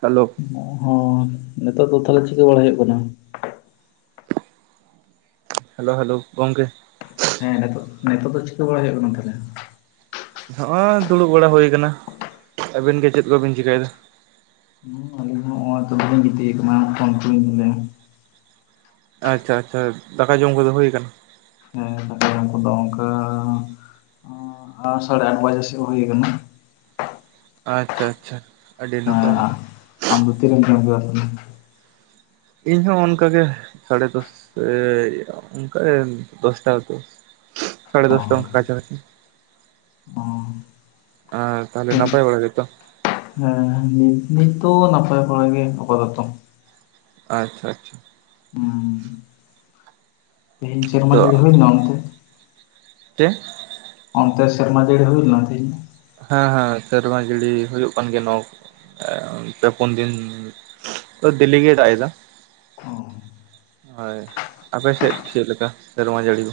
Hello ᱚᱜ ᱦᱚᱸ ᱱᱤᱛᱚᱜ ᱫᱚ ᱛᱟᱦᱚᱞᱮ ᱪᱤᱠᱟᱹ ᱵᱟᱲᱟᱟᱭ ᱦᱩᱭᱩᱜ ᱠᱟᱱᱟ? ᱦᱮᱞᱳ ᱦᱮᱞᱳ ᱜᱚᱢᱠᱮ ᱾ ᱦᱮᱸ ᱱᱤᱛᱚᱜ, ᱱᱤᱛᱚᱜ ᱫᱚ ᱪᱤᱠᱟᱹ ᱵᱟᱲᱟᱭ ᱦᱩᱭᱩᱜ ᱠᱟᱱᱟ ᱛᱟᱦᱚᱞᱮ? ᱱᱚᱜᱼᱚᱭ ᱫᱩᱲᱩᱵ ᱵᱟᱲᱟ ᱦᱩᱭ ᱠᱟᱱᱟ ᱾ ᱟᱵᱤᱱ ᱜᱮ ᱪᱮᱫ ᱠᱚᱵᱤᱱ ᱪᱤᱠᱟᱹᱭᱮᱫᱟ? ᱦᱩᱸ, [inaudible] ᱟᱞᱤᱧ ᱦᱚᱸ ᱛᱚᱞᱤᱧ ᱜᱤᱛᱤᱡ ᱠᱟᱱᱟ [inaudible] ᱟᱪᱪᱷᱟ ᱟᱪᱪᱷᱟ ᱟᱪᱪᱷᱟ ᱫᱟᱠᱟ ᱡᱚᱢ ᱠᱚᱫᱚ ᱦᱩᱭ ᱟᱠᱟᱱᱟ? ᱦᱮᱸ, ᱫᱟᱠᱟ ᱡᱚᱢ ᱠᱚᱫᱚ ᱚᱱᱠᱟ ᱟ ᱥᱟᱲᱮ ᱟᱴ ᱵᱟᱡᱮ ᱥᱮᱫ ᱦᱩᱭ ᱟᱠᱟᱱᱟ ᱾ ᱟᱪᱪᱷᱟ ᱟᱪᱪᱷᱟ, ᱟᱹᱰᱤ ᱱᱟᱯᱟᱭ ᱦᱮᱸ ᱾ ᱟᱢ ᱫᱚ ᱛᱤ ᱨᱮᱢ ᱡᱚᱢ ᱠᱮᱫᱟ? ᱤᱧ ᱦᱚᱸ ᱚᱱᱠᱟ ᱜᱮ, ᱥᱟᱲᱮ ᱫᱚᱥ ᱮ ᱚᱱᱠᱟ ᱜᱮ ᱫᱚᱥᱴᱟ ᱥᱮᱫ ᱾ ᱥᱟᱲᱮ ᱚ ᱫᱚᱥᱴᱟ ᱚᱱᱠᱟ ᱠᱟᱪᱷᱟ ᱠᱟᱪᱷᱤ ᱾ ᱚ ᱟ ᱛᱟᱦᱚᱞᱮ ᱱᱟᱯᱟᱭ ᱵᱟᱲᱟ ᱜᱮᱛᱚ? ᱦᱮᱸ ᱱᱤᱛ, ᱱᱤᱛ ᱫᱚ ᱱᱟᱯᱟᱭ ᱵᱟᱲᱟ ᱜᱮ ᱟᱯᱟᱛᱚᱛᱚ ᱾ ᱟᱪᱪᱷᱟ ᱟᱪᱪᱷᱟ ᱾ ᱦᱩᱸ ᱾ ᱛᱮᱦᱮᱧ ᱥᱮᱨᱢᱟ ᱡᱟᱹᱲᱤ ᱦᱩᱭ ᱞᱮᱱᱟ ᱚᱱᱛᱮ? ᱪᱮᱤ [unintelligible] ᱚᱱᱛᱮ ᱥᱮᱨᱢᱟ ᱡᱟᱹᱲᱤ ᱦᱩᱭ ᱞᱮᱱᱟ ᱠᱤ? ᱦᱮᱸ ᱦᱮᱸ ᱥᱮᱨᱢᱟ ᱡᱟᱹᱲᱤ ᱦᱩᱭᱩᱜ ᱠᱟᱱ ᱜᱮᱭᱟ ᱱᱚᱼᱼ ᱮ ᱯᱮ ᱯᱩᱱ ᱫᱤᱱ, ᱫᱤᱞᱤ ᱜᱮ ᱫᱟᱜ ᱮᱫᱟ ᱾ ᱦᱳᱭ, ᱟᱯᱮ ᱥᱮᱫ ᱪᱮᱫ ᱞᱮᱠᱟ ᱥᱮᱨᱢᱟ ᱡᱟᱹᱲᱤ?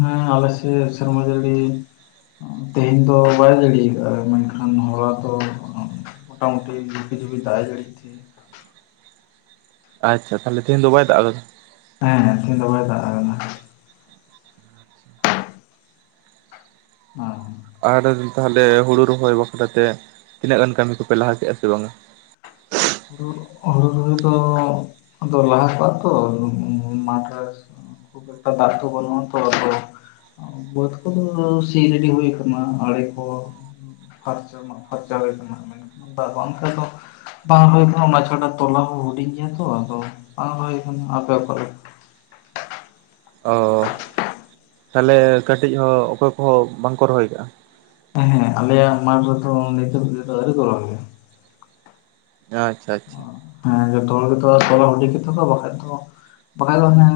ᱦᱮᱸ ᱟᱞᱮ ᱥᱮᱫ ᱥᱮᱨᱢᱟ ᱡᱟᱹᱲᱤᱼᱼ ᱛᱮᱦᱮᱧ ᱫᱚ ᱵᱟᱭ ᱡᱟᱹᱲᱤ ᱟᱠᱟᱜᱼᱟ, ᱢᱮᱱᱠᱷᱟᱱ ᱦᱚᱞᱟ ᱫᱚᱼᱼ ᱢᱚᱴᱟ ᱢᱩᱴᱤ ᱡᱷᱤᱯᱤᱨ ᱡᱷᱤᱯᱤᱨ ᱫᱟᱜ ᱮ ᱡᱟᱹᱲᱤ [inaudible] ᱟᱪᱪᱷᱟ ᱛᱟᱦᱚᱞᱮ ᱛᱮᱦᱮᱧ ᱫᱚ ᱵᱟᱭ ᱫᱟᱜ ᱮᱫᱟ ᱾ ᱦᱮᱸᱦᱮᱸ ᱛᱮᱦᱮᱧ ᱫᱚ ᱵᱟᱭ ᱫᱟᱜ ᱟᱠᱟᱫᱟ ᱾ [unintelligible] ᱟᱨ ᱛᱟᱦᱞᱮ ᱦᱩᱲᱩ ᱨᱚᱦᱚᱭ ᱵᱟᱠᱷᱨᱟ ᱛᱮ, ᱛᱤᱱᱟᱹᱜ ᱜᱟᱱ ᱠᱟᱹᱢᱤ ᱠᱚᱯᱮ ᱞᱟᱦᱟ ᱠᱮᱫᱼᱟ ᱥᱮ ᱵᱟᱝᱟ? ᱦᱩᱲᱩ, ᱦᱩᱲᱩ ᱨᱚᱦᱚᱭ ᱫᱚ [inaudible] ᱟᱫᱚ ᱞᱟᱦᱟ ᱠᱚᱜᱼᱟ ᱛᱚ [unintelligible] ᱠᱷᱩᱵᱽ ᱮᱠᱴᱟ ᱫᱟᱜ ᱛᱚ ᱵᱟᱱᱩᱜ-ᱟ ᱛᱚ ᱟᱫᱚ ᱾ ᱵᱟᱹᱫᱽ ᱠᱚᱫᱚ ᱥᱤ ᱨᱮᱰᱤ ᱦᱩᱭ ᱠᱟᱱᱟ, ᱟᱲᱮ ᱠᱚᱼᱼ ᱯᱷᱟᱨᱪᱟ ᱢᱟᱜ ᱯᱷᱟᱨᱪᱟ ᱦᱩᱭ ᱠᱟᱱᱟ, ᱢᱮᱱ ᱠᱷᱟᱱ ᱫᱟᱜ ᱵᱟᱝ ᱠᱷᱟᱱ ᱫᱚᱼᱼ [unintelligible] ᱚᱱᱟ ᱪᱷᱟᱰᱟ ᱛᱚᱞᱟ ᱠᱚ ᱦᱚᱸ ᱦᱩᱰᱤᱧ ᱜᱮᱭᱟ ᱛᱚ ᱟᱫᱚ ᱵᱟᱝ ᱦᱩᱭ ᱠᱟᱱᱟ ᱾ ᱟᱯᱮ ᱠᱚᱣᱟᱜ [inaudible] ᱚ ᱛᱟᱦᱞᱮ ᱠᱟᱹᱴᱤᱡ ᱦᱚᱸ ᱚᱠᱚᱭ ᱠᱚᱦᱚᱸ ᱵᱟᱝ ᱠᱚ ᱨᱚᱦᱚᱭ ᱠᱟᱜᱼᱟ? ᱦᱮᱸ ᱦᱮᱸ ᱟᱞᱮᱭ ᱟᱜ ᱢᱟᱴ ᱨᱮ ᱫᱚ ᱾ᱱᱤᱛᱚᱜ ᱛᱮ ᱫᱚ ᱟᱹᱣᱨᱤ ᱠᱚ ᱨᱚᱦᱚᱭᱟ ᱟᱪᱪᱷᱟ ᱟᱪᱪᱷᱟ᱾ ᱦᱮᱸ ᱡᱚᱛᱚ ᱦᱚᱲ ᱜᱮᱛᱚ ᱛᱚᱞᱟ ᱦᱩᱰᱤᱧ ᱜᱮᱛᱟ ᱠᱚᱣᱟ ᱵᱟᱝ ᱠᱷᱟᱡ ᱫᱚ, ᱵᱟᱠᱷᱟᱱ ᱫᱚ ᱦᱟᱱᱮ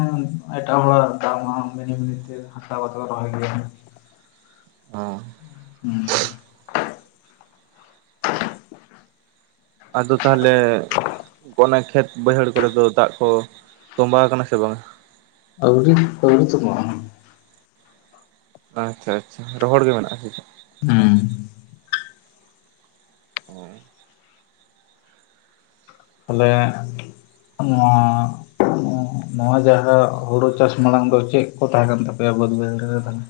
ᱮᱴᱟᱜ ᱦᱚᱲ ᱟᱜ ᱫᱟᱜ [unintelligible] ᱢᱤᱱᱤ ᱢᱤᱱᱤ ᱛᱮ ᱦᱟᱛᱟᱣ ᱠᱟᱛᱮᱫ ᱠᱚ ᱨᱚᱦᱚᱭ ᱠᱮᱭᱟ᱾ ᱚ ᱦᱩᱸ ᱟᱫᱚ ᱛᱟᱦᱞᱮ ᱚᱱᱟ ᱠᱷᱮᱛ ᱵᱟᱹᱭᱦᱟᱹᱲ ᱠᱚᱨᱮ ᱫᱚ ᱫᱟᱜ ᱠᱚ ᱛᱚᱸᱵᱟ ᱟᱠᱟᱱᱟ ᱥᱮ ᱵᱟᱝ? ᱟᱹᱣᱨᱤ ᱟᱹᱣᱨᱤ ᱛᱚᱸᱵᱟᱜ ᱟ᱾ ᱟᱪᱪᱷᱟ ᱟᱪᱪᱷᱟ ᱨᱚᱦᱚᱲ ᱜᱮ ᱢᱮᱱᱟᱜᱼᱟ ᱥᱮ ᱪᱮᱫ? ᱦᱩᱸ ᱚ ᱛᱟᱦᱞᱮ ᱱᱚᱣᱟ ᱱᱚᱣᱟ ᱡᱟᱦᱟ ᱦᱳᱲᱳ ᱪᱟᱥ ᱢᱟᱲᱟᱝ ᱫᱚ ᱪᱮᱫ ᱠᱚ ᱛᱟᱦᱮᱸ ᱠᱟᱱ ᱛᱟᱯᱮᱭᱟ ᱵᱟᱹᱫᱽ ᱵᱟᱹᱭᱦᱟᱹᱲ ᱨᱮ ᱛᱟᱞᱦᱮ?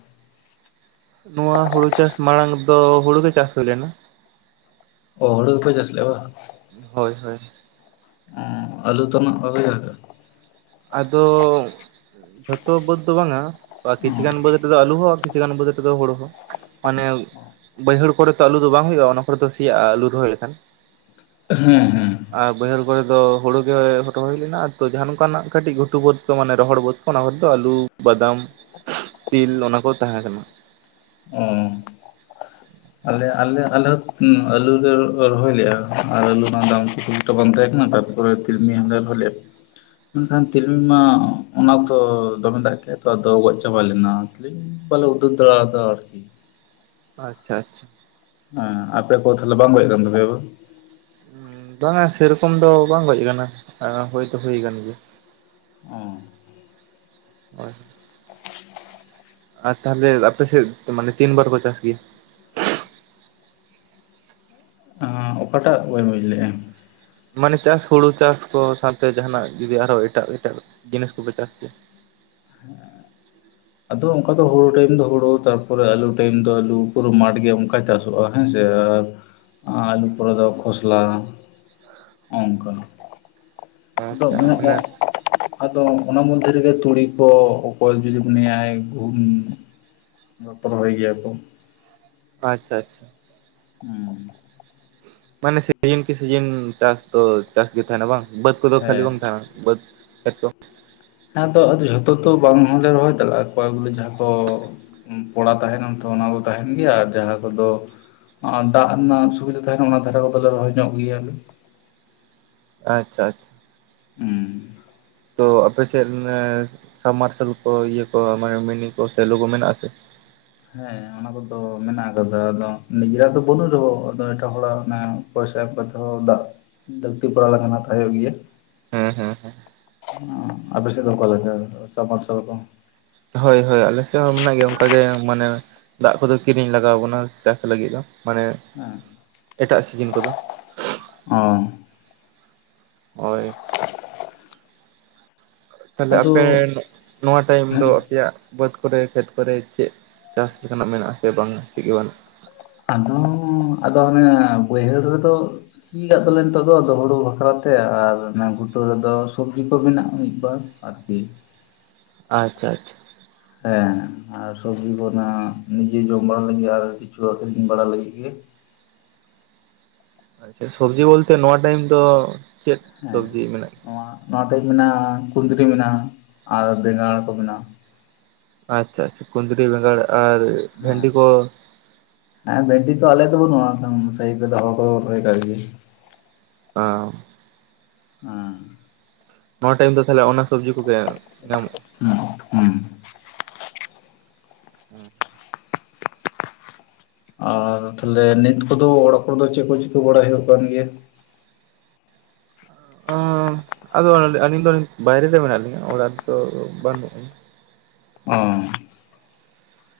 ᱱᱚᱣᱟ ᱦᱳᱲᱳ ᱪᱟᱥ ᱢᱟᱲᱟᱝ ᱫᱚ ᱦᱳᱲᱳ ᱜᱮ ᱪᱟᱥ ᱦᱳᱭ ᱞᱮᱱᱟ᱾ ᱚ ᱦᱳᱲᱳ ᱜᱮ ᱯᱮ ᱪᱟᱥ ᱞᱮᱜᱟ ᱵᱟᱝ? ᱦᱳᱭ ᱦᱳᱭ ᱟᱞᱩ ᱛᱟᱱᱟᱜ ᱵᱟᱯᱮ ᱪᱟᱥᱟ? ᱟᱫᱚ ᱡᱷᱚᱛᱚ ᱵᱟᱹᱛᱽ ᱫᱚ ᱵᱟᱝ-ᱟ ᱠᱤᱪᱷᱩ ᱜᱟᱱ ᱵᱟᱹᱛᱽ ᱨᱮᱫᱚ ᱟᱞᱩ ᱦᱚᱸ ᱠᱤᱪᱷᱤᱠ ᱜᱟᱱ ᱵᱟᱹᱛᱽ ᱨᱮ ᱫᱚ ᱦᱳᱲᱳ‌ ᱦᱚᱸ᱾ ᱢᱟᱱᱮ ᱵᱟᱹᱭᱦᱟᱹᱲ ᱠᱚᱨᱮ ᱛᱚ ᱟᱹᱞᱩ ᱫᱚ ᱵᱟᱝ ᱦᱳᱭᱳᱜᱼᱟ ᱚᱱᱟ ᱠᱚᱨᱮ ᱫᱚ ᱥᱮᱭᱟᱜᱼᱟ ᱟᱹᱞᱩ ᱨᱚᱦᱚᱭ ᱞᱮᱠᱷᱟᱱ ᱦᱮᱸ ᱦᱮᱸ᱾ ᱟᱨ ᱵᱟᱹᱭᱦᱟᱹᱲ ᱠᱚᱨᱮ ᱫᱚ ᱦᱩᱲᱩ ᱜᱮ ᱦᱚᱴᱚ ᱦᱚᱭ ᱞᱮᱱᱟ ᱛᱚ ᱡᱟᱦᱟᱸ ᱱᱚᱝᱠᱟᱱᱟᱜ ᱾ ᱠᱟᱹᱴᱤᱡ ᱜᱷᱩᱴᱩ ᱵᱟᱹᱫᱽ ᱠᱚ ᱢᱟᱱᱮ ᱨᱚᱦᱚᱲ ᱵᱟᱹᱫ ᱠᱚ ᱚᱱᱟ ᱠᱚ ᱫᱚ ᱟᱞᱩ ᱵᱟᱫᱟᱢ ᱾ ᱛᱤᱞ ᱚᱱᱟᱠᱚ ᱛᱟᱦᱮᱸ ᱠᱟᱱᱟ ᱾ ᱚ ᱾ ᱟᱞᱮ ᱟᱞᱮ ᱟᱞᱮ ᱦᱚᱸ ᱟᱞᱩ ᱞᱮ ᱨᱚᱦᱚᱭ ᱞᱮᱫᱼᱟ ᱟᱨ ᱟᱹᱞᱩ ᱨᱮᱱᱟᱜ ᱫᱟᱢ ᱠᱚ ᱾ ᱵᱟᱝ ᱛᱟᱦᱮ ᱠᱟᱱᱟ ᱛᱟᱨᱯᱚᱨ ᱛᱤᱞᱢᱤ ᱦᱟᱸᱜᱟᱨ ᱦᱚ ᱞᱮᱜ ᱟ ᱢᱮᱱᱠᱷᱟᱱ ᱛᱤᱞᱢᱤᱧ ᱢᱟ ᱚᱱᱟ ᱚᱠᱛᱚ ᱫᱚᱢᱮ ᱫᱟᱜ ᱠᱮᱜ ᱟ ᱛᱚ ᱟᱫᱚ ᱜᱚᱡ ᱪᱟᱵᱟ ᱞᱮᱱᱟ ᱛᱤᱞᱤᱢᱤ ᱾ ᱵᱟᱞᱮ ᱩᱫᱷᱟᱹᱨ ᱫᱟᱲᱮ ᱟᱫᱟ ᱟᱨᱠᱤ ᱾ ᱟᱪᱪᱷᱟ ᱟᱪᱪᱷᱟ ᱾ ᱦᱮᱸ ᱟᱯᱮ ᱠᱚ ᱛᱚᱦᱚᱞᱮ ᱵᱟᱝ ᱦᱚᱭ ᱟᱠᱟᱱ ᱛᱟᱯᱮᱭᱟ ᱵᱟᱝ ᱾ ᱵᱟᱝᱟ ᱥᱮᱨᱚᱠᱚᱢ ᱫᱚ ᱵᱟᱝ ᱜᱚᱡ ᱟᱠᱟᱱᱟ ᱦᱳᱭ ᱫᱳ ᱦᱩᱭ ᱟᱠᱟᱱ ᱜᱮᱭᱟ ᱾ ᱚ ᱾ ᱦᱳᱭ ᱾ ᱟᱨ ᱛᱟᱦᱚᱞᱮ ᱟᱯᱮ ᱥᱮᱫ ᱢᱟᱱᱮ ᱛᱤᱱ ᱵᱟᱨ ᱠᱚ ᱪᱟᱥ ᱜᱮᱭᱟ? ᱚᱠᱟᱴᱟᱜ ᱵᱟ ᱹᱧ ᱵᱩᱡᱽ ᱞᱮᱫᱼᱟ ᱾ ᱢᱟᱱᱮ ᱪᱟᱥ ᱦᱩᱲᱩ ᱪᱟᱥ ᱠᱚ ᱥᱟᱶᱛᱮ ᱡᱟᱦᱟᱱᱟᱜ ᱡᱩᱫᱤ ᱟᱨᱦᱚᱸ ᱮᱴᱟᱜ ᱮᱴᱟᱜ ᱡᱤᱱᱤᱥ ᱠᱚᱯᱮ ᱪᱟᱥ ᱜᱮᱭᱟ? ᱟᱫᱚ ᱚᱱᱠᱟ ᱫᱚ ᱦᱩᱲᱩ ᱴᱟᱭᱤᱢ ᱫᱚ ᱦᱩᱲᱩ ᱛᱟᱨᱯᱚᱨᱮ ᱟᱞᱩ ᱴᱟᱭᱤᱢ ᱫᱚ ᱟᱞᱩ ᱯᱩᱨᱟᱹ ᱢᱟᱴᱷ ᱜᱮᱭᱟ ᱚᱱᱠᱟᱟᱭ ᱪᱟᱥ ᱼᱟ ᱦᱮᱸᱥᱮ ᱟᱨ ᱟᱞᱩ ᱯᱚᱨᱮ ᱫᱚ ᱠᱷᱚᱥᱞᱟ ᱦᱚᱸᱜᱝᱠᱟ ᱾ ᱟᱪᱪᱷᱟ ᱢᱟᱱᱮ [unintelligible] ᱟᱫᱚ ᱚᱱᱟ ᱢᱚᱫᱽᱫᱷᱮ ᱨᱮᱜᱮ ᱛᱩᱲᱤ ᱠᱚ ᱚᱠᱚᱭ ᱡᱩᱫᱤ ᱢᱚᱱᱮᱭᱟᱭ ᱜᱩᱦᱩᱢ, ᱨᱳᱦᱚᱭ ᱜᱮᱭᱟ ᱠᱚ ᱾ ᱟᱪᱪᱷᱟ ᱟᱪᱪᱷᱟ ᱾ ᱦᱩᱸ ᱾ ᱢᱟᱱᱮ ᱥᱤᱡᱤᱱ ᱠᱤ ᱥᱤᱤᱡᱤᱱ ᱪᱟᱥ ᱫᱚ ᱾ ᱪᱟᱥ ᱜᱮ ᱛᱟᱦᱮᱱᱟ ᱵᱟᱝ ᱵᱟᱹᱫᱽ ᱠᱚᱫᱚ ᱠᱷᱟᱹᱞᱤ ᱦᱮᱸ ᱵᱟᱝ ᱛᱟᱦᱮᱱᱟ ᱵᱟᱹᱫᱽ ᱠᱷᱮᱛ ᱠᱚ᱾ ᱟᱮᱫᱚ ᱟ ᱡᱷᱚᱛᱚ ᱛᱚ ᱵᱟᱝ ᱦᱚᱸᱞᱮ ᱨᱚᱦᱚᱭ ᱫᱟᱲᱮᱭᱟᱜᱼᱟ ᱠᱚ ᱵᱚᱞᱮ ᱡᱟᱦᱟᱸ ᱠᱚ ᱾ ᱯᱚᱲᱟ ᱛᱟᱦᱮᱱᱟᱢ ᱛᱚ ᱚᱱᱟ ᱠᱚ ᱛᱟᱦᱮᱱ ᱜᱮᱭᱟ ᱟᱨ ᱡᱟᱦᱟᱸ ᱠᱚᱫᱚ᱾ ᱟᱨ ᱫᱟᱜ ᱨᱮᱱᱟᱜ ᱥᱩᱵᱤᱫᱟ ᱛᱟᱦᱮᱱᱟ ᱚᱱᱟ ᱫᱷᱟᱨᱮ ᱠᱚᱫᱚᱞᱮ ᱨᱚᱦᱚᱭ ᱧᱚᱜ ᱜᱮᱭᱟᱼᱼ ᱟᱪᱪᱷᱟ ᱟᱪᱪᱷᱟ ᱾ ᱦᱚᱢ ᱾ ᱛᱚ ᱟᱯ ᱥᱮᱫ ᱥᱟᱵᱽᱢ ᱢᱟᱨᱥᱟᱞ ᱠᱚ ᱤᱭᱟᱹ ᱠᱚ ᱢᱟᱱᱮ ᱢᱤᱱᱤ ᱠᱚ ᱥᱮ ᱞᱩᱜ ᱠᱚ ᱢᱮᱱᱟᱜ ᱟᱥᱮ? ᱦᱮᱸ ᱚᱱᱟ ᱠᱚᱫᱚ ᱢᱮᱱᱟᱜ ᱟᱠᱟᱫᱟ ᱟᱫᱚ ᱱᱤᱡᱮᱨᱟᱜ ᱫᱚ ᱵᱟᱹᱱᱩᱜ ᱨᱮᱦᱚᱸ ᱟᱫᱚ ᱮᱴᱟᱜ ᱦᱚᱲᱟᱜ ᱚᱱᱟ ᱾ ᱯᱚᱭᱥᱟ ᱠᱟᱛᱮ ᱦᱚᱸ ᱫᱟᱜ ᱫᱟᱹᱠᱛᱤ ᱯᱨᱟᱣ ᱞᱮᱠᱷᱟᱱ ᱛᱟᱦᱮᱸ ᱜᱮᱭᱟ᱾ ᱦᱩᱸ ᱦᱩᱸ ᱦᱩᱸ ᱾ ᱟᱯᱮ ᱥᱮᱫ ᱫᱚ ᱚᱠᱟᱞᱮᱠᱟ ᱥᱟᱵ ᱢᱟᱨᱥᱟᱞ ᱠᱚ? ᱦᱳᱭ ᱦᱳᱭ ᱟᱞᱮ ᱥᱮᱫ ᱦᱚᱸ ᱢᱮᱱᱟᱜ ᱜᱮᱭᱟ ᱚᱱᱠᱟ ᱜᱮ ᱢᱟᱱᱮ ᱫᱟᱜ ᱠᱚᱫᱚ ᱠᱤᱨᱤᱧ ᱞᱟᱜᱟᱣ ᱵᱚᱱᱟ ᱪᱟᱥ ᱞᱟᱹᱜᱤᱫ ᱦᱚᱸ ᱢᱟᱱᱮ ᱦᱮᱸ ᱮᱴᱟᱜ ᱥᱤᱡᱤᱱ ᱠᱚᱫᱚ ᱾ ᱚᱸᱻ ᱦᱳᱭ ᱾ ᱛᱟᱦᱞᱮ ᱟᱫᱚ ᱟᱯᱮ ᱱᱚᱣᱟ ᱴᱟᱭᱤᱢ ᱦᱮᱸ ᱫᱚ ᱟᱯᱮᱭᱟᱜᱼᱼ ᱵᱟᱹᱫᱽ ᱠᱚᱨᱮ ᱠᱷᱮᱛ ᱠᱚᱨᱮ ᱪᱮᱫ ᱪᱟᱥ ᱞᱮᱠᱟᱱᱟᱜ ᱢᱮᱱᱟᱜᱼᱟ ᱥᱮ ᱵᱟᱝᱟ ᱪᱮᱫ ᱜᱮ ᱵᱟᱹᱱᱩᱜᱼᱟ? ᱟᱫᱚ ᱟᱫᱚ ᱚᱱᱮ ᱵᱟᱹᱭᱦᱟᱹᱲ ᱨᱮᱫᱚ ᱾ ᱥᱤᱭᱟᱜ ᱫᱚᱞᱮ ᱱᱤᱛᱚᱜ ᱫᱚ ᱦᱩᱲᱩ ᱵᱟᱠᱷᱨᱟᱛᱮ ᱟᱨ ᱜᱷᱩᱴᱟᱹ ᱨᱮᱫᱚ ᱥᱚᱵᱡᱤ ᱠᱚ ᱵᱮᱱᱟᱜᱼᱟ ᱢᱤᱫᱵᱟᱨ ᱾ ᱟᱨᱠᱤ ᱾ ᱟᱪᱪᱷᱟ ᱟᱪᱪᱷᱟ ᱾ ᱦᱮᱸ ᱟᱨ ᱥᱚᱵᱡᱤ ᱠᱚ ᱚᱱᱟ ᱱᱤᱡᱮ ᱡᱚᱢ ᱵᱟᱲᱟ ᱞᱟᱹᱜᱤᱫ ᱟᱨ ᱠᱤᱪᱷᱩ ᱟᱠᱷᱨᱤᱧ ᱵᱟᱲᱟ ᱞᱟᱹᱜᱤᱫ ᱜᱮᱼᱼ ᱟᱪᱪᱷᱟ ᱥᱚᱵᱡᱤ ᱵᱚᱞᱛᱮ ᱱᱚᱣᱟ ᱴᱟᱭᱤᱢ ᱫᱚ ᱪᱮᱫ ᱦᱮᱸ ᱥᱚᱵᱡᱤ ᱢᱮᱱᱟᱜ᱾ ᱱᱚᱣᱟ ᱱᱚᱣᱟ ᱴᱷᱮᱡ ᱢᱮᱱᱟᱜᱼᱟ ᱠᱩᱫᱽᱨᱤ ᱢᱮᱱᱟᱜᱼᱟ ᱟᱨ ᱵᱮᱸᱜᱟᱲ ᱠᱚ ᱢᱮᱱᱟᱜᱼᱟ ᱾ ᱟᱪᱪᱷᱟ ᱟᱪᱪᱷᱟ ᱠᱩᱫᱽᱨᱤ ᱵᱮᱸᱜᱟᱲ ᱟᱨ᱾ ᱦᱮᱸ ᱵᱷᱮᱱᱰᱤ ᱠᱚ ᱾ ᱦᱮᱸ ᱵᱷᱮᱱᱴᱤ ᱛᱚ ᱟᱞᱮ ᱫᱚ ᱵᱟᱹᱱᱩᱜᱼᱟ ᱥᱟᱭᱤ ᱨᱮ ᱫᱚᱦᱚ ᱠᱚ [inaudible] ᱚᱻ ᱦᱩᱸ ᱱᱚᱣᱟ ᱴᱟᱭᱤᱢ ᱫᱚ ᱛᱟᱦᱚᱞᱮ ᱚᱱᱟ ᱥᱚᱵᱽᱡᱤ ᱠᱚᱜᱮ ᱧᱟᱢᱚᱜᱼᱟᱼᱼ ᱦᱩᱸ ᱦᱩᱸ ᱦᱩᱸ ᱟᱨ ᱛᱟᱦᱞᱮ ᱱᱤᱛ ᱠᱚᱫᱚ ᱚᱲᱟᱜ ᱠᱚᱨᱮ ᱫᱚ ᱪᱮᱫ ᱠᱚ ᱪᱤᱠᱟᱹ ᱵᱟᱲᱟᱭ ᱦᱩᱭᱩᱜ ᱠᱟᱱ ᱜᱮᱭᱟ᱾ ᱟᱫᱚ ᱟᱹᱞᱤᱧ ᱫᱚ ᱵᱟᱭᱨᱮ ᱨᱮ ᱢᱮᱱᱟᱜ ᱞᱤᱧᱟᱹ ᱚᱲᱟᱜ ᱨᱮ ᱫᱚ ᱵᱟᱹᱱᱩᱜᱼᱼ ᱚᱻ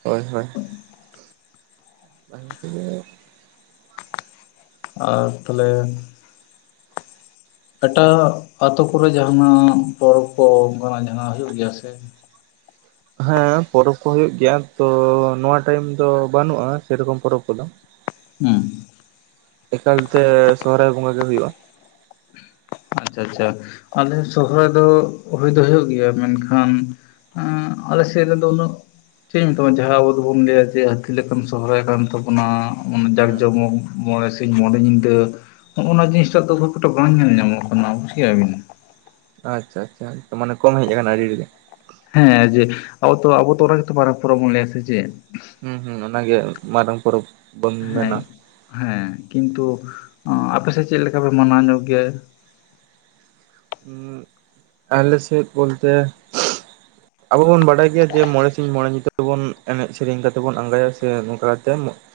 ᱦᱚᱭ ᱦᱚᱭ [unintelligible] ᱟᱨ ᱛᱷᱟᱞᱮᱼᱼ ᱮᱴᱟᱜ ᱟᱛᱳ ᱠᱚᱨᱮ ᱡᱟᱦᱟᱱᱟᱜ ᱯᱚᱨᱚᱵᱽ ᱠᱚ ᱚᱱᱠᱟᱱᱟᱜ ᱡᱟᱦᱟᱸᱱᱟᱜ ᱦᱩᱭᱩᱜ ᱜᱮᱭᱟ ᱥᱮᱼᱼ ᱦᱮᱸ ᱯᱚᱨᱚᱵᱽ ᱠᱚ ᱦᱳᱭᱳᱜ ᱜᱮᱭᱟ ᱛᱚ ᱱᱚᱣᱟ ᱴᱟᱭᱤᱢ ᱫᱚ ᱵᱟᱹᱱᱩᱜᱼᱟ ᱥᱮᱨᱚᱠᱚᱢ ᱯᱚᱨᱚᱵᱽ ᱠᱚᱫᱚ᱾ ᱦᱩᱸ ᱮᱠᱟᱞᱛᱮ ᱥᱚᱦᱚᱨᱟᱭ ᱵᱚᱸᱜᱟ ᱜᱮ ᱦᱩᱭᱩᱜᱼᱟ᱾ ᱟᱪᱪᱷᱟ ᱟᱪᱪᱷᱟ ᱟᱞᱮ ᱥᱚᱦᱨᱟᱭ ᱫᱚ ᱦᱳᱭ ᱫᱚ ᱦᱳᱭᱳᱜ ᱜᱮᱭᱟ ᱢᱮᱱᱠᱷᱟᱱᱼᱼ ᱟᱞᱮ ᱥᱮᱫ ᱨᱮᱫᱚ ᱩᱱᱟᱹᱜ ᱪᱮᱫ ᱤᱧ ᱢᱮᱛᱟ, ᱡᱟᱦᱟᱸ ᱟᱵᱚ ᱫᱚᱵᱚᱱ ᱞᱟᱹᱭᱟ ᱡᱮ ᱦᱟᱹᱛᱤ ᱞᱮᱠᱟᱱ ᱥᱚᱦᱨᱟᱭ ᱠᱟᱱ ᱛᱟᱵᱚᱱᱟ ᱚᱱᱟ ᱡᱟᱠ ᱦᱩᱸ ᱡᱚᱢᱚᱠ ᱢᱚᱬᱮ ᱥᱤᱧ -ᱢᱚᱬᱮ ᱧᱤᱫᱟᱹ, ᱦᱚᱜᱼᱚᱭ ᱱᱚᱣᱟ ᱡᱤᱱᱤᱥᱴᱟᱜ ᱫᱚ ᱠᱷᱩᱵ ᱮᱠᱴᱟ ᱵᱟᱝ ᱧᱮᱞ ᱧᱟᱢᱚᱜ ᱠᱟᱱᱟ ᱵᱩᱡᱽ ᱠᱮᱜᱼᱟ ᱵᱤᱱ᱾ ᱟᱪᱪᱷᱟ ᱟᱪᱪᱷᱟ, ᱢᱟᱱᱮ ᱠᱚᱢ ᱦᱮᱡ ᱠᱟᱱᱟ ᱟᱹᱰᱤ ᱨᱮᱜᱮ? ᱦᱮᱸ ᱡᱮ ᱟᱵᱚ ᱛᱚ ᱟᱵᱚ ᱛᱚ ᱜᱮᱛᱚ ᱢᱟᱨᱟᱝ ᱯᱚᱨᱚᱵ ᱵᱚᱱ ᱞᱟᱹᱭᱟ ᱥᱮ ᱪᱮᱫ? ᱦᱩᱸ ᱦᱩᱸ, ᱚᱱᱟᱜᱮ ᱢᱟᱨᱟᱝ ᱯᱚᱨᱚᱵᱽ᱾ ᱵᱚᱱ ᱦᱮᱸ ᱢᱮᱱᱟ ᱦᱮᱸ, ᱠᱤᱱᱛᱩ ᱟᱯᱮ ᱥᱮᱫ ᱪᱮᱫ ᱞᱮᱠᱟ ᱯᱮ ᱢᱟᱱᱟᱣ ᱧᱚᱜ ᱜᱮᱭᱟ? ᱟᱞᱮ ᱥᱮᱫ ᱵᱚᱞᱛᱮ ᱟᱵᱚ ᱵᱚᱱ ᱵᱟᱰᱟᱭ ᱜᱮᱭᱟ ᱡᱮ ᱢᱚᱬᱮ ᱥᱤᱧ-ᱢᱚᱬᱮ ᱧᱤᱫᱟᱹᱵᱚᱱ ᱮᱱᱮᱡ ᱥᱮᱨᱮᱧ ᱠᱟᱛᱮᱫ ᱵᱚᱱ ᱟᱸᱜᱟᱭᱟ ᱥᱮ ᱱᱚᱝᱠᱟ ᱠᱟᱛᱮ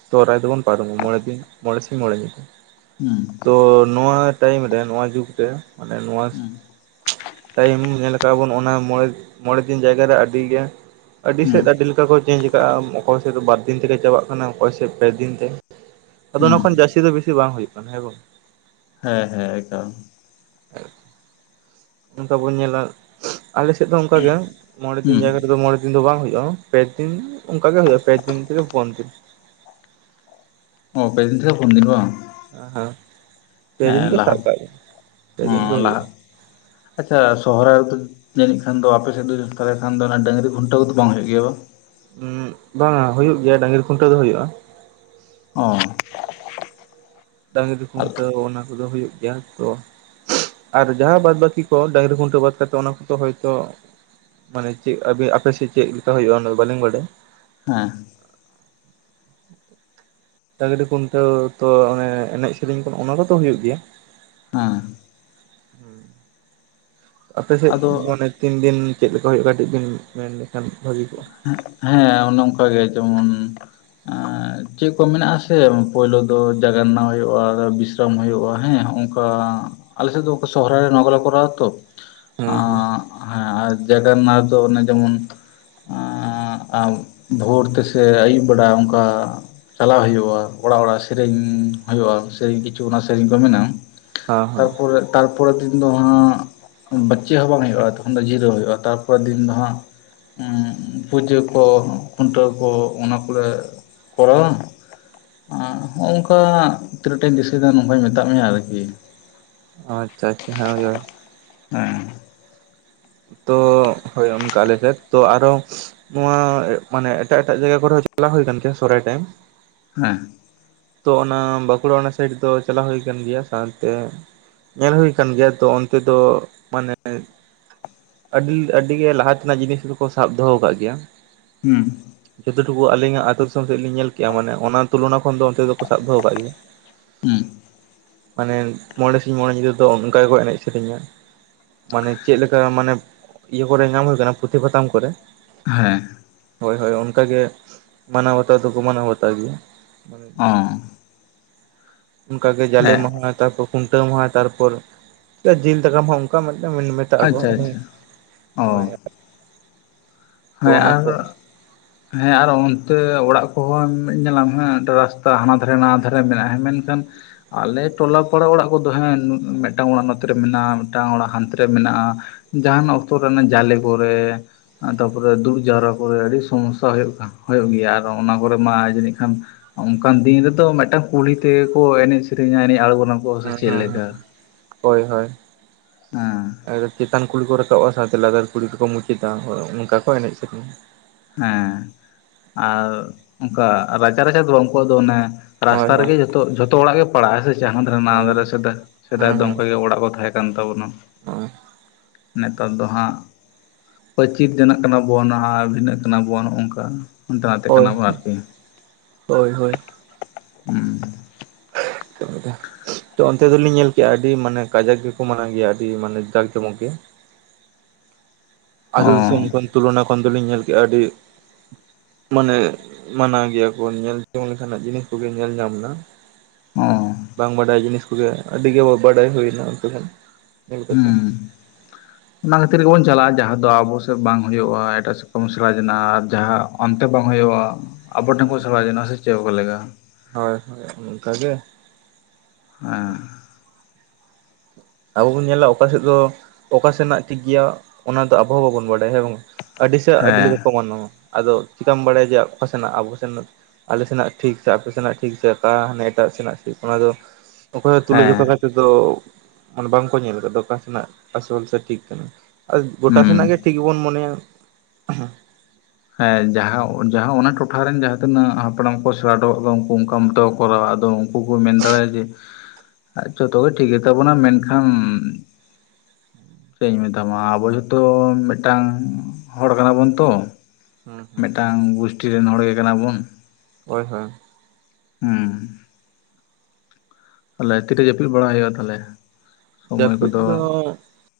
ᱥᱚᱦᱚᱨᱟᱭ ᱫᱚᱵᱚᱱ ᱯᱟᱨᱚᱢᱟ᱾ ᱢᱚᱬᱮ ᱫᱤᱱ ᱢᱚᱬᱮ ᱥᱤᱧ ᱢᱚᱬᱮ ᱧᱤᱫᱟᱹ᱾ ᱦᱩᱸ᱾ ᱛᱚ ᱱᱚᱣᱟ ᱴᱟᱭᱤᱢ ᱨᱮ ᱱᱚᱣᱟ ᱡᱩᱜᱽ ᱨᱮ ᱢᱟᱱᱮ ᱱᱚᱣᱟ ᱦᱩᱸ ᱴᱟᱭᱤᱢ ᱧᱮᱞ ᱠᱟᱜᱟᱵᱚᱱ, ᱚᱱᱟ ᱢᱚᱬᱮ ᱫᱤᱱ ᱡᱟᱭᱜᱟ ᱨᱮ ᱟᱹᱰᱤ ᱜᱮ ᱟᱹᱰᱤ ᱦᱩᱸ ᱥᱮᱫ ᱟᱹᱰᱤ ᱞᱮᱠᱟ ᱠᱚ ᱪᱮᱧᱡᱽ ᱟᱠᱟᱜᱼᱟ᱾ ᱚᱠᱚᱭ ᱥᱮᱫ ᱫᱚ ᱵᱟᱨ ᱫᱤᱱ ᱛᱮᱜᱮ ᱪᱟᱵᱟᱜ ᱠᱟᱱᱟ ᱚᱠᱚᱭ ᱥᱮᱫ ᱯᱮ ᱫᱤᱱ ᱛᱮ? ᱟᱫᱚ ᱦᱩᱸ ᱚᱱᱟ ᱠᱷᱚᱱ ᱡᱟᱹᱥᱛᱤ ᱫᱚ ᱵᱮᱥᱤ ᱵᱟᱝ ᱦᱩᱭᱩᱜ ᱠᱟᱱᱟ ᱦᱮᱸ ᱵᱟᱝ? ᱦᱮᱸ ᱦᱮᱸ ᱮᱠᱟᱞ᱾ ᱚᱱᱠᱟ ᱵᱚᱱ ᱧᱮᱞᱟ ᱟᱞᱮ ᱥᱮᱫ ᱫᱚ ᱚᱱᱠᱟ ᱜᱮ ᱢᱚᱬᱮ ᱫᱤᱱ ᱦᱩᱸ ᱡᱟᱭᱜᱟ ᱨᱮᱫᱚ ᱢᱚᱬᱮ ᱫᱤᱱ ᱫᱚ ᱵᱟᱝ ᱦᱳᱭᱳᱼᱟ᱾ ᱯᱮ ᱫᱤᱱ ᱚᱱᱠᱟ ᱜᱮ ᱦᱳᱭᱳᱜᱼᱟ ᱯᱮ ᱫᱤᱱ ᱛᱷᱮᱠᱮ ᱯᱩᱱ ᱫᱤᱱ᱾ ᱚ ᱯᱮ ᱫᱤᱱ ᱛᱷᱮᱠᱮ ᱯᱳᱱ ᱫᱤᱱ ᱵᱟᱝ᱾ ᱦᱮᱸ ᱦᱮᱸ ᱯᱮᱫᱤᱱ ᱜᱮ ᱞᱟᱦᱟ ᱥᱟᱵᱽ ᱠᱟᱜ ᱢᱮ ᱯᱮᱫᱤᱱ ᱜᱮ ᱦᱚᱸ ᱞᱟᱦᱟ ᱦᱩᱭᱩᱜᱼᱟ᱾ ᱟᱪᱪᱷᱟ ᱥᱚᱦᱚᱨᱟᱭ ᱨᱮᱫᱚ ᱡᱟᱹᱱᱤᱡ ᱠᱷᱟᱱ ᱫᱚ ᱟᱯᱮ ᱥᱮᱫ ᱫᱚ ᱛᱟᱦᱮ ᱠᱷᱟᱱ ᱫᱚ ᱰᱟᱺᱜᱽᱨᱤ ᱠᱷᱩᱱᱴᱟᱹ ᱫᱚ ᱵᱟᱝ ᱦᱩᱭᱩᱜ ᱜᱮᱭᱟ ᱵᱟᱝ? ᱦᱩᱸ ᱵᱟᱝ ᱦᱳᱭᱳ ᱜᱮᱭᱟ ᱰᱟᱹᱜᱽᱨᱤ ᱠᱷᱩᱱᱴᱟᱹᱣ ᱫᱚ ᱦᱩᱭᱩᱜᱼᱟ᱾ ᱚᱸ᱾ ᱰᱟᱺᱜᱽᱨᱤ ᱠᱷᱩᱱᱴᱟᱹᱣ ᱚᱱᱟ ᱠᱚᱫᱚ ᱦᱩᱭᱩᱜ ᱜᱮᱭᱟ ᱛᱚ᱾ ᱟᱨ ᱡᱟᱦᱟᱸ ᱵᱟᱫ ᱵᱟᱹᱠᱤ ᱠᱚ ᱰᱟᱺᱜᱽᱨᱤ ᱠᱷᱩᱱᱴᱟᱹᱣ ᱵᱟᱫ ᱠᱟᱛᱮᱫ ᱚᱱᱟ ᱠᱚᱫᱚ ᱦᱚᱭᱛᱚ ᱢᱟᱱᱮ ᱪᱮᱫ ᱟᱯᱮ ᱟᱯᱮᱥᱮᱫ ᱪᱮᱫ ᱞᱮᱠᱟ ᱦᱩᱭᱩᱜᱼᱟ᱾ ᱚᱱᱟ ᱵᱟᱹᱞᱤᱧ ᱵᱟᱰᱟᱭᱟ? ᱦᱮᱸ᱾ ᱰᱟᱺᱜᱽᱨᱤ ᱠᱷᱩᱱᱴᱟᱹᱣ ᱛᱚ, ᱚᱱᱮ ᱮᱱᱮᱡ ᱥᱮᱨᱮᱧ ᱠᱚ, ᱚᱱᱟ ᱠᱚᱛᱚ ᱦᱩᱭᱩᱜ ᱜᱮᱭᱟ᱾ ᱦᱮᱸ᱾ ᱦᱩᱸ᱾ ᱟᱯᱮ ᱥᱮᱫᱽ ᱟᱫᱚ ᱢᱟᱱᱮ ᱛᱤᱱ ᱫᱤᱱ ᱪᱮᱫ ᱞᱮᱠᱟ ᱦᱩᱭᱩᱜᱼᱟ? ᱠᱟᱹᱴᱤᱡ ᱵᱤᱱ ᱢᱮᱱᱞᱮᱠᱷᱟᱱ ᱵᱷᱟᱹᱜᱤ ᱠᱚᱜᱼᱟ᱾ ᱦᱮᱸ ᱚᱱᱮ ᱚᱱᱠᱟ ᱜᱮ ᱡᱮᱢᱚᱱ ᱪᱮᱫ ᱠᱚ ᱢᱮᱱᱟᱜᱼᱟ ᱥᱮ ᱯᱳᱭᱞᱳ ᱫᱚ ᱡᱟᱜᱱᱟ ᱦᱩᱭᱩᱜᱼᱟ᱾ ᱦᱩᱭᱩᱜᱼᱟ ᱦᱮᱸ ᱚᱱᱠᱟ ᱟᱞᱮᱥᱮᱫ ᱚᱠᱟ ᱥᱚᱦᱚᱨᱟᱭ ᱨᱮ ᱱᱚᱣᱟ ᱠᱚᱞᱮ ᱠᱚᱨᱟᱣᱟ ᱛᱚ᱾ ᱟ ᱦᱮᱸ ᱦᱮᱸ ᱦᱮᱸ ᱟᱨ ᱡᱟᱭᱜᱟᱨ ᱨᱮᱱᱟᱜ ᱫᱚ ᱡᱮᱢᱚᱱ ᱵᱷᱳᱨ ᱛᱮᱥᱮ ᱟᱹᱭᱩᱵ ᱵᱮᱲᱟ, ᱚᱱᱠᱟ ᱪᱟᱞᱟᱣ ᱦᱩᱭᱩᱜᱼᱟ, ᱚᱲᱟᱜ-ᱚᱲᱟᱜ ᱥᱮᱨᱮᱧ ᱦᱩᱭᱩᱜᱼᱟ, ᱥᱮᱨᱮᱧ ᱠᱤᱪᱷᱩ ᱚᱱᱟ ᱥᱮᱨᱮᱧ ᱠᱚ ᱢᱮᱱᱟᱜᱼᱟ᱾ ᱦᱮᱸ ᱦᱮᱸ ᱛᱟᱨᱯᱚᱨᱮ ᱛᱟᱨᱯᱚᱨᱮᱨ ᱫᱤᱱ ᱫᱚ ᱦᱟᱸᱜ ᱵᱟᱹᱪᱤ ᱦᱚᱸ ᱵᱟᱝ ᱦᱩᱭᱩᱜᱼᱟ, ᱛᱚᱠᱷᱚᱱ ᱫᱚ ᱡᱤᱨᱟᱹᱣ ᱦᱩᱭᱩᱜᱼᱟ, ᱛᱟᱨᱯᱚᱨᱮᱨ ᱫᱤᱱ ᱫᱚ ᱦᱟᱸᱜ ᱯᱩᱡᱟᱹ ᱠᱚ ᱠᱷᱩᱱᱴᱟᱹᱣ ᱠᱚ ᱚᱱᱟ ᱠᱚᱞᱮ ᱠᱚᱨᱟᱣᱼᱟ᱾ ᱦᱳᱜ ᱱᱚᱝᱠᱟ ᱛᱤᱱᱟᱹᱜ ᱴᱟᱧ ᱫᱤᱥᱟᱹᱭᱮᱫᱼᱟ ᱱᱚᱝᱠᱟᱧ ᱢᱮᱛᱟᱫ ᱢᱮᱭᱟ ᱟᱹᱨᱠᱤ᱾ ᱟᱪᱪᱷᱟ, ᱟᱪᱪᱷᱟ, ᱦᱳᱭ ᱦᱳᱭ᱾ ᱦᱮᱸ᱾ ᱛᱚ ᱦᱳᱭ ᱚᱱᱠᱟ ᱟᱞᱮ ᱥᱮᱫ ᱛᱚ᱾ ᱟᱨᱚ ᱱᱚᱣᱟ ᱢᱟᱱᱮ ᱮᱴᱟᱜ-ᱮᱴᱟᱜ ᱡᱟᱭᱜᱟ ᱠᱚᱨᱮ ᱦᱚᱸ ᱪᱟᱞᱟᱣ ᱦᱩᱭ ᱟᱹᱠᱟᱱ ᱜᱮᱭᱟ ᱥᱚᱨᱦᱟᱭ ᱴᱟᱭᱤᱢ᱾ ᱦᱮᱸ ᱛᱚ ᱚᱱᱟ ᱵᱟᱸᱠᱩᱲᱟ ᱚᱱᱟ ᱥᱟᱭᱤᱰ ᱫᱚ, ᱪᱟᱞᱟᱣ ᱦᱳᱭ ᱠᱟᱱ ᱜᱮᱭᱟ ᱥᱟᱶᱛᱮ ᱧᱮᱞ ᱦᱳᱭ ᱠᱟᱱ ᱜᱮᱭᱟ, ᱛᱚ ᱚᱱᱛᱮ ᱫᱚ ᱢᱟᱱᱮ ᱟᱹᱰᱤ-ᱟᱹᱰᱤ ᱜᱮ ᱞᱟᱦᱟ ᱛᱮᱱᱟᱜ ᱡᱤᱱᱤᱥ ᱠᱚᱠᱚ, ᱥᱟᱵ ᱫᱚᱦᱚ ᱠᱟᱫ ᱜᱮᱭᱟ᱾ ᱦᱩᱸ, ᱡᱚᱛ ᱴᱩᱠᱩ ᱟᱞᱤᱧᱟᱜ, ᱟᱹᱛᱳ ᱫᱤᱥᱚᱢ ᱥᱮᱜ ᱞᱤᱧ ᱧᱮᱞ ᱠᱮᱜᱼᱟ ᱢᱟᱱᱮ ᱚᱱᱟ ᱛᱩᱞᱚᱱᱟ ᱠᱷᱚᱱ ᱫᱚ, ᱚᱱᱛᱮ ᱫᱚᱠᱚ ᱥᱟᱵ ᱫᱚᱦᱚ ᱠᱟᱜ ᱜᱮᱭᱟ᱾ ᱦᱩᱸ ᱢᱟᱱᱮ ᱢᱚᱬᱮ ᱥᱤᱧ ᱢᱚᱬᱮ ᱧᱤᱫᱟᱹ ᱫᱚ, ᱚᱝᱠᱟ ᱜᱮᱠᱚ ᱮᱱᱮᱡ ᱥᱮᱨᱮᱧᱟ, ᱢᱟᱱᱮ ᱪᱮᱫ ᱞᱮᱠᱟ ᱚᱝᱠᱟ ᱢᱟᱱᱮ ᱤᱭᱟᱹ ᱠᱚᱨᱮ ᱧᱟᱢ ᱦᱳᱭ ᱠᱟᱱᱟ, ᱯᱩᱛᱷᱤ ᱯᱟᱛᱷᱟᱢ ᱠᱚᱨᱮ᱾ ᱦᱮᱸ, ᱦᱳᱭ-ᱦᱳᱭ ᱚᱱᱠᱟᱜ ᱜᱮ, ᱢᱟᱱᱟᱣ ᱵᱟᱛᱟᱣ ᱫᱚᱠᱚ, ᱢᱟᱱᱟᱣ ᱵᱟᱛᱟᱣ ᱜᱮᱭᱟ᱾ ᱦᱮᱸ, ᱚᱱᱠᱟᱜ ᱜᱮ ᱡᱟᱞᱮ ᱦᱮᱸ ᱢᱟᱦᱟ, ᱛᱟᱯᱚᱨ ᱠᱷᱩᱱᱴᱟᱹᱣ ᱢᱟᱦᱟ ᱛᱟᱨᱯᱚᱨ ᱡᱤᱞ ᱫᱟᱠᱟᱢ ᱢᱟᱦᱟ ᱚᱱᱠᱟ ᱢᱤᱫᱴᱮᱱ ᱢᱮᱱ ᱢᱮᱛᱟᱜ ᱟᱠ ᱟᱪᱪᱷᱟ ᱦᱩ, ᱟᱪᱪᱷᱟ ᱚ ᱦᱮᱸ ᱠᱚ ᱟᱨ ᱦᱮᱸ ᱟᱨ ᱚᱱᱛᱮ ᱚᱲᱟᱜ ᱠᱚᱦᱚᱸ, ᱧᱮᱞᱟᱢ ᱦᱟᱸᱜ ᱨᱟᱥᱛᱟ ᱦᱟᱱᱟ ᱫᱷᱟᱨᱮ ᱱᱟᱣᱟ ᱫᱷᱟᱨᱮ ᱢᱮᱱᱟᱜᱼᱟ᱾ ᱢᱮᱱᱠᱷᱟᱱ ᱟᱞᱮ ᱴᱚᱞᱟ ᱯᱟᱲᱟ ᱚᱲᱟᱜ ᱠᱚᱫᱚ ᱦᱮᱸ, ᱢᱤᱫᱴᱟᱝ ᱚᱲᱟᱜ ᱱᱚᱛᱮ ᱨᱮ ᱢᱮᱱᱟᱜᱼᱟ, ᱢᱤᱫᱴᱟᱝ ᱚᱲᱟᱜ ᱦᱟᱱᱛᱮ ᱨᱮ ᱢᱮᱱᱟᱜᱼᱟ᱾ ᱡᱟᱦᱟᱱ ᱚᱠᱛᱚ ᱨᱮ ᱚᱱᱟ ᱡᱟᱞᱮ ᱠᱚᱨᱮ ᱛᱟᱨᱯᱚᱨᱮ ᱫᱩᱠ ᱡᱟᱣᱨᱟ ᱠᱚᱨᱮ ᱟᱹᱰᱤ ᱥᱚᱢᱚᱥᱥᱟ ᱦᱳᱭᱳᱜ, ᱜᱮᱭᱟ ᱟᱨ ᱚᱱᱟ ᱠᱚᱨᱮ ᱢᱟ ᱡᱟᱹᱱᱤᱡ ᱠᱷᱟᱱ ᱚᱱᱠᱟᱱ ᱫᱤᱱ ᱨᱮᱫᱚ, ᱢᱤᱫᱴᱟᱝ ᱠᱩᱞᱦᱤ ᱛᱮᱜᱮ ᱠᱚ ᱮᱱᱮᱡ ᱥᱮᱨᱮᱧᱟ ᱮᱱᱮᱡ ᱟᱬᱜᱚᱱᱟ ᱠᱚ᱾ ᱦᱮᱸ, ᱦᱮᱸ, ᱦᱮᱸ, ᱦᱳᱭ ᱦᱳᱭ ᱦᱮᱸ ᱪᱮᱛᱟᱱ ᱠᱩᱞᱦᱤ ᱠᱚ ᱨᱟᱠᱟᱵᱟ ᱥᱟᱶᱛᱮ ᱞᱟᱛᱟᱨ ᱠᱩᱞᱦᱤ ᱨᱮᱠᱚ ᱢᱩᱪᱟᱹᱫᱟ, ᱚᱱᱠᱟ ᱠᱚ ᱮᱱᱮᱡ ᱥᱮᱨᱮᱧᱟ᱾ ᱦᱮᱸ ᱟᱨ ᱚᱱᱠᱟ ᱨᱟᱪᱟ, ᱨᱟᱪᱟ ᱫᱚ ᱵᱟᱝ ᱩᱱᱠᱩᱣᱟᱜ ᱫᱚ ᱚᱱᱮ ᱦᱳᱭ ᱨᱟᱥᱛᱟ ᱦᱳᱭ ᱨᱮᱜᱮ ᱡᱚᱛᱚ ᱡᱷᱚᱛᱚ ᱚᱲᱟᱜ ᱜᱮ ᱯᱟᱲᱟᱜᱼᱟ, ᱥᱮ ᱡᱟᱦᱟᱸ ᱫᱷᱟᱨᱮ ᱱᱟᱣᱟ ᱦᱳᱭ ᱫᱷᱟᱨᱮ ᱥᱮᱫᱟᱭ ᱫᱚ ᱚᱱᱠᱟ ᱜᱮ ᱚᱲᱟᱜ ᱠᱚ ᱛᱟᱦᱮᱸ ᱠᱟᱱᱟ᱾ ᱠᱟᱱ ᱛᱟᱵᱚᱱᱟ᱾ ᱦᱳᱭ, ᱱᱮᱛᱟᱨ ᱫᱚ ᱦᱟᱸᱜ ᱯᱟᱹᱪᱤᱨ ᱡᱚᱱᱟᱜ ᱠᱟᱱᱟ ᱵᱚᱱ, ᱦᱟᱸᱜ ᱵᱷᱤᱱᱟᱹᱜ ᱠᱟᱱᱟ ᱵᱚᱱ ᱚᱝᱠᱟ ᱦᱟᱱᱛᱮ ᱱᱟᱛᱮᱜ ᱦᱳᱭ ᱠᱟᱱᱟ ᱵᱚᱱ ᱟᱨᱠᱤ᱾ ᱦᱳᱭ ᱦᱳᱭ ᱦᱩᱸ, ᱛ [unintelligible] [unintelligible] ᱛᱚ ᱚᱱᱛᱮ ᱫᱚᱞᱤᱧ ᱧᱮᱞ ᱠᱮᱜᱼᱟ, ᱟᱹᱰᱤ ᱢᱟᱱᱮ ᱠᱟᱡᱟᱠ ᱜᱮᱠᱚ ᱢᱟᱱᱟᱣ ᱜᱮᱭᱟ, ᱟᱹᱰᱤ ᱢᱟᱱᱮ ᱡᱟᱠ ᱡᱚᱢᱚᱠ ᱜᱮ᱾ ᱟᱹᱛᱳ ᱚ ᱫᱤᱥᱚᱢ ᱠᱷᱚᱱ, ᱛᱩᱞᱚᱱᱟ ᱠᱷᱚᱱ ᱫᱚᱞᱤᱧ ᱧᱮᱞ ᱠᱮᱜᱼᱟ ᱟᱹᱰᱤ ᱢᱟᱱᱮ ᱢᱟᱱᱟᱣ ᱜᱮᱭᱟ ᱠᱚ, ᱧᱮᱞ ᱡᱚᱝ ᱞᱮᱠᱟᱱᱟᱜ ᱡᱤᱱᱤᱥ ᱠᱚᱜᱮ ᱧᱮᱞ ᱧᱟᱢ ᱱᱟ᱾ ᱚ ᱵᱟᱝ ᱵᱟᱰᱟᱭ ᱡᱤᱱᱤᱥ ᱠᱚᱜᱮ, ᱟᱹᱰᱤᱜᱮ ᱵᱟᱰᱟᱭ ᱦᱳᱭᱱᱟ ᱚᱱᱛᱮ ᱠᱷᱚᱱ᱾ ᱧᱮᱞ ᱠᱟᱛᱮᱫ ᱦᱩᱸ, ᱚᱱᱟ ᱠᱷᱟᱹᱛᱤᱨ ᱜᱮᱵᱚᱱ ᱪᱟᱞᱟᱜᱼᱟ, ᱡᱟᱦᱟᱸ ᱫᱚ ᱟᱵᱚ ᱥᱮᱫ ᱵᱟᱝ ᱦᱳᱭᱳᱜᱼᱟ, ᱮᱴᱟᱜ ᱥᱮᱫ ᱠᱷᱚᱱ ᱵᱚᱱ ᱥᱮᱬᱟᱡᱚᱱᱟ ᱟᱨ ᱡᱟᱦᱟᱸ ᱚᱱᱛᱮ ᱵᱟᱝ ᱦᱳᱭᱳᱜᱼᱟ, ᱟᱵᱚ ᱴᱷᱮᱱ ᱠᱚ ᱥᱮᱦᱟ ᱡᱚᱱᱟ- ᱟ ᱥᱮ ᱪᱮᱫᱠᱟ ᱞᱮᱠᱟ? ᱦᱳᱭ, ᱦᱳᱭ ᱚᱱᱠᱟ ᱜᱮ᱾ ᱦᱮᱸ, ᱟᱵᱚ ᱵᱚᱱ ᱧᱮᱞᱟ ᱚᱠᱟᱥᱮᱫ ᱫᱚ, ᱚᱠᱟ ᱥᱮᱱᱟᱜ ᱴᱷᱤᱠ ᱜᱮᱭᱟ, ᱚᱱᱟ ᱫᱚ ᱟᱵᱚ ᱦᱚᱸ ᱵᱟᱵᱚᱱ ᱵᱟᱰᱟᱭᱟ ᱦᱮᱸ ᱵᱟᱝ? ᱟᱹᱰᱤ ᱥᱮᱫ ᱟᱹᱰᱤ ᱦᱮᱸ ᱞᱮᱠᱟ ᱠᱚ ᱢᱟᱱᱟᱣᱟ, ᱟᱫᱚ ᱪᱤᱠᱟᱢ ᱵᱟᱲᱟᱭᱟ ᱡᱮ ᱚᱠᱟ ᱥᱮᱱᱟᱜ ᱟᱵᱚ, ᱥᱮᱱᱟᱜ ᱟᱞᱮ ᱥᱮᱱᱟᱜ ᱴᱷᱤᱠ ᱥᱮ, ᱟᱯᱮ ᱥᱮᱱᱟᱜ ᱴᱷᱤᱠ, ᱥᱮ ᱚᱠᱟ ᱦᱟᱱᱮ ᱮᱴᱟᱜ ᱥᱮᱱᱟᱜ ᱴᱷᱤᱠ ᱚᱱᱟ ᱫᱚ ᱚᱠᱚᱭ ᱦᱚ ᱦᱮᱸ ᱛᱩᱞᱟᱹᱡᱚᱠᱷᱟ ᱠᱟᱛᱮᱫ ᱫᱚ, ᱢᱟᱱᱮ ᱵᱟᱝᱠᱚ ᱧᱮᱞ ᱟᱠᱟᱫᱟ, ᱚᱠᱟ ᱥᱮᱱᱟᱜ ᱟᱥᱚᱞ ᱥᱮ ᱴᱷᱤᱠ, ᱠᱟᱱᱟ ᱟᱨ ᱜᱚᱴᱟ ᱦᱩᱸ ᱥᱮᱱᱟᱜ ᱜᱮ ᱴᱷᱤᱠ ᱵᱚᱱ ᱢᱚᱱᱮᱭᱟ ᱾ ᱦᱮᱸ ᱡᱟᱦᱟᱸ ᱡᱟᱦᱟᱸ ᱚᱱᱟ ᱴᱚᱴᱷᱟ ᱨᱮᱱ ᱡᱟᱦᱟᱸ ᱛᱤᱱᱟᱹᱜ ᱦᱟᱯᱲᱟᱢ ᱠᱚ ᱥᱮᱬᱟ ᱦᱚᱴᱚ ᱠᱟᱜ ᱠᱚᱣᱟ ᱩᱱᱠᱩ ᱚᱝᱠᱟ ᱢᱚᱛᱚ ᱠᱚ ᱠᱚᱨᱟᱣᱟ, ᱟᱫᱚ ᱩᱝᱠᱩ ᱠᱚ ᱢᱮᱱ ᱫᱟᱲᱮᱟᱭᱟᱜ ᱡᱮ, ᱡᱷᱚᱛᱚ ᱜᱮ ᱴᱷᱤᱠ ᱜᱮ ᱛᱟᱵᱚᱱᱟ ᱢᱮᱱᱠᱷᱟᱱ ᱪᱮᱫ ᱤᱧ ᱢᱮᱛᱟᱢᱟ ᱟᱵᱚ ᱡᱷᱚᱛᱚ ᱢᱮᱫᱴᱟᱝ ᱦᱚᱲ ᱠᱟᱱᱟ ᱵᱚᱱ ᱛᱚ ᱦᱩᱸ ᱦᱩᱸ ᱢᱮᱫᱴᱟᱝ ᱜᱩᱥᱴᱤ ᱨᱮᱱ ᱦᱚᱲ ᱜᱮ ᱠᱟᱱᱟ ᱵᱚᱱ᱾ ᱦᱳᱭ ᱦᱳᱭ᱾ ᱦᱩᱸ ᱛᱟᱦᱚᱞᱮ ᱛᱤ ᱨᱮ ᱡᱟᱹᱯᱤᱫ ᱵᱟᱲᱟ ᱦᱩᱭᱩᱜᱼᱟ ᱛᱟᱦᱚᱞᱮ? ᱥᱚᱢᱚᱭ ᱡᱟᱯᱤᱫ ᱫᱚ ᱠᱚᱫᱚ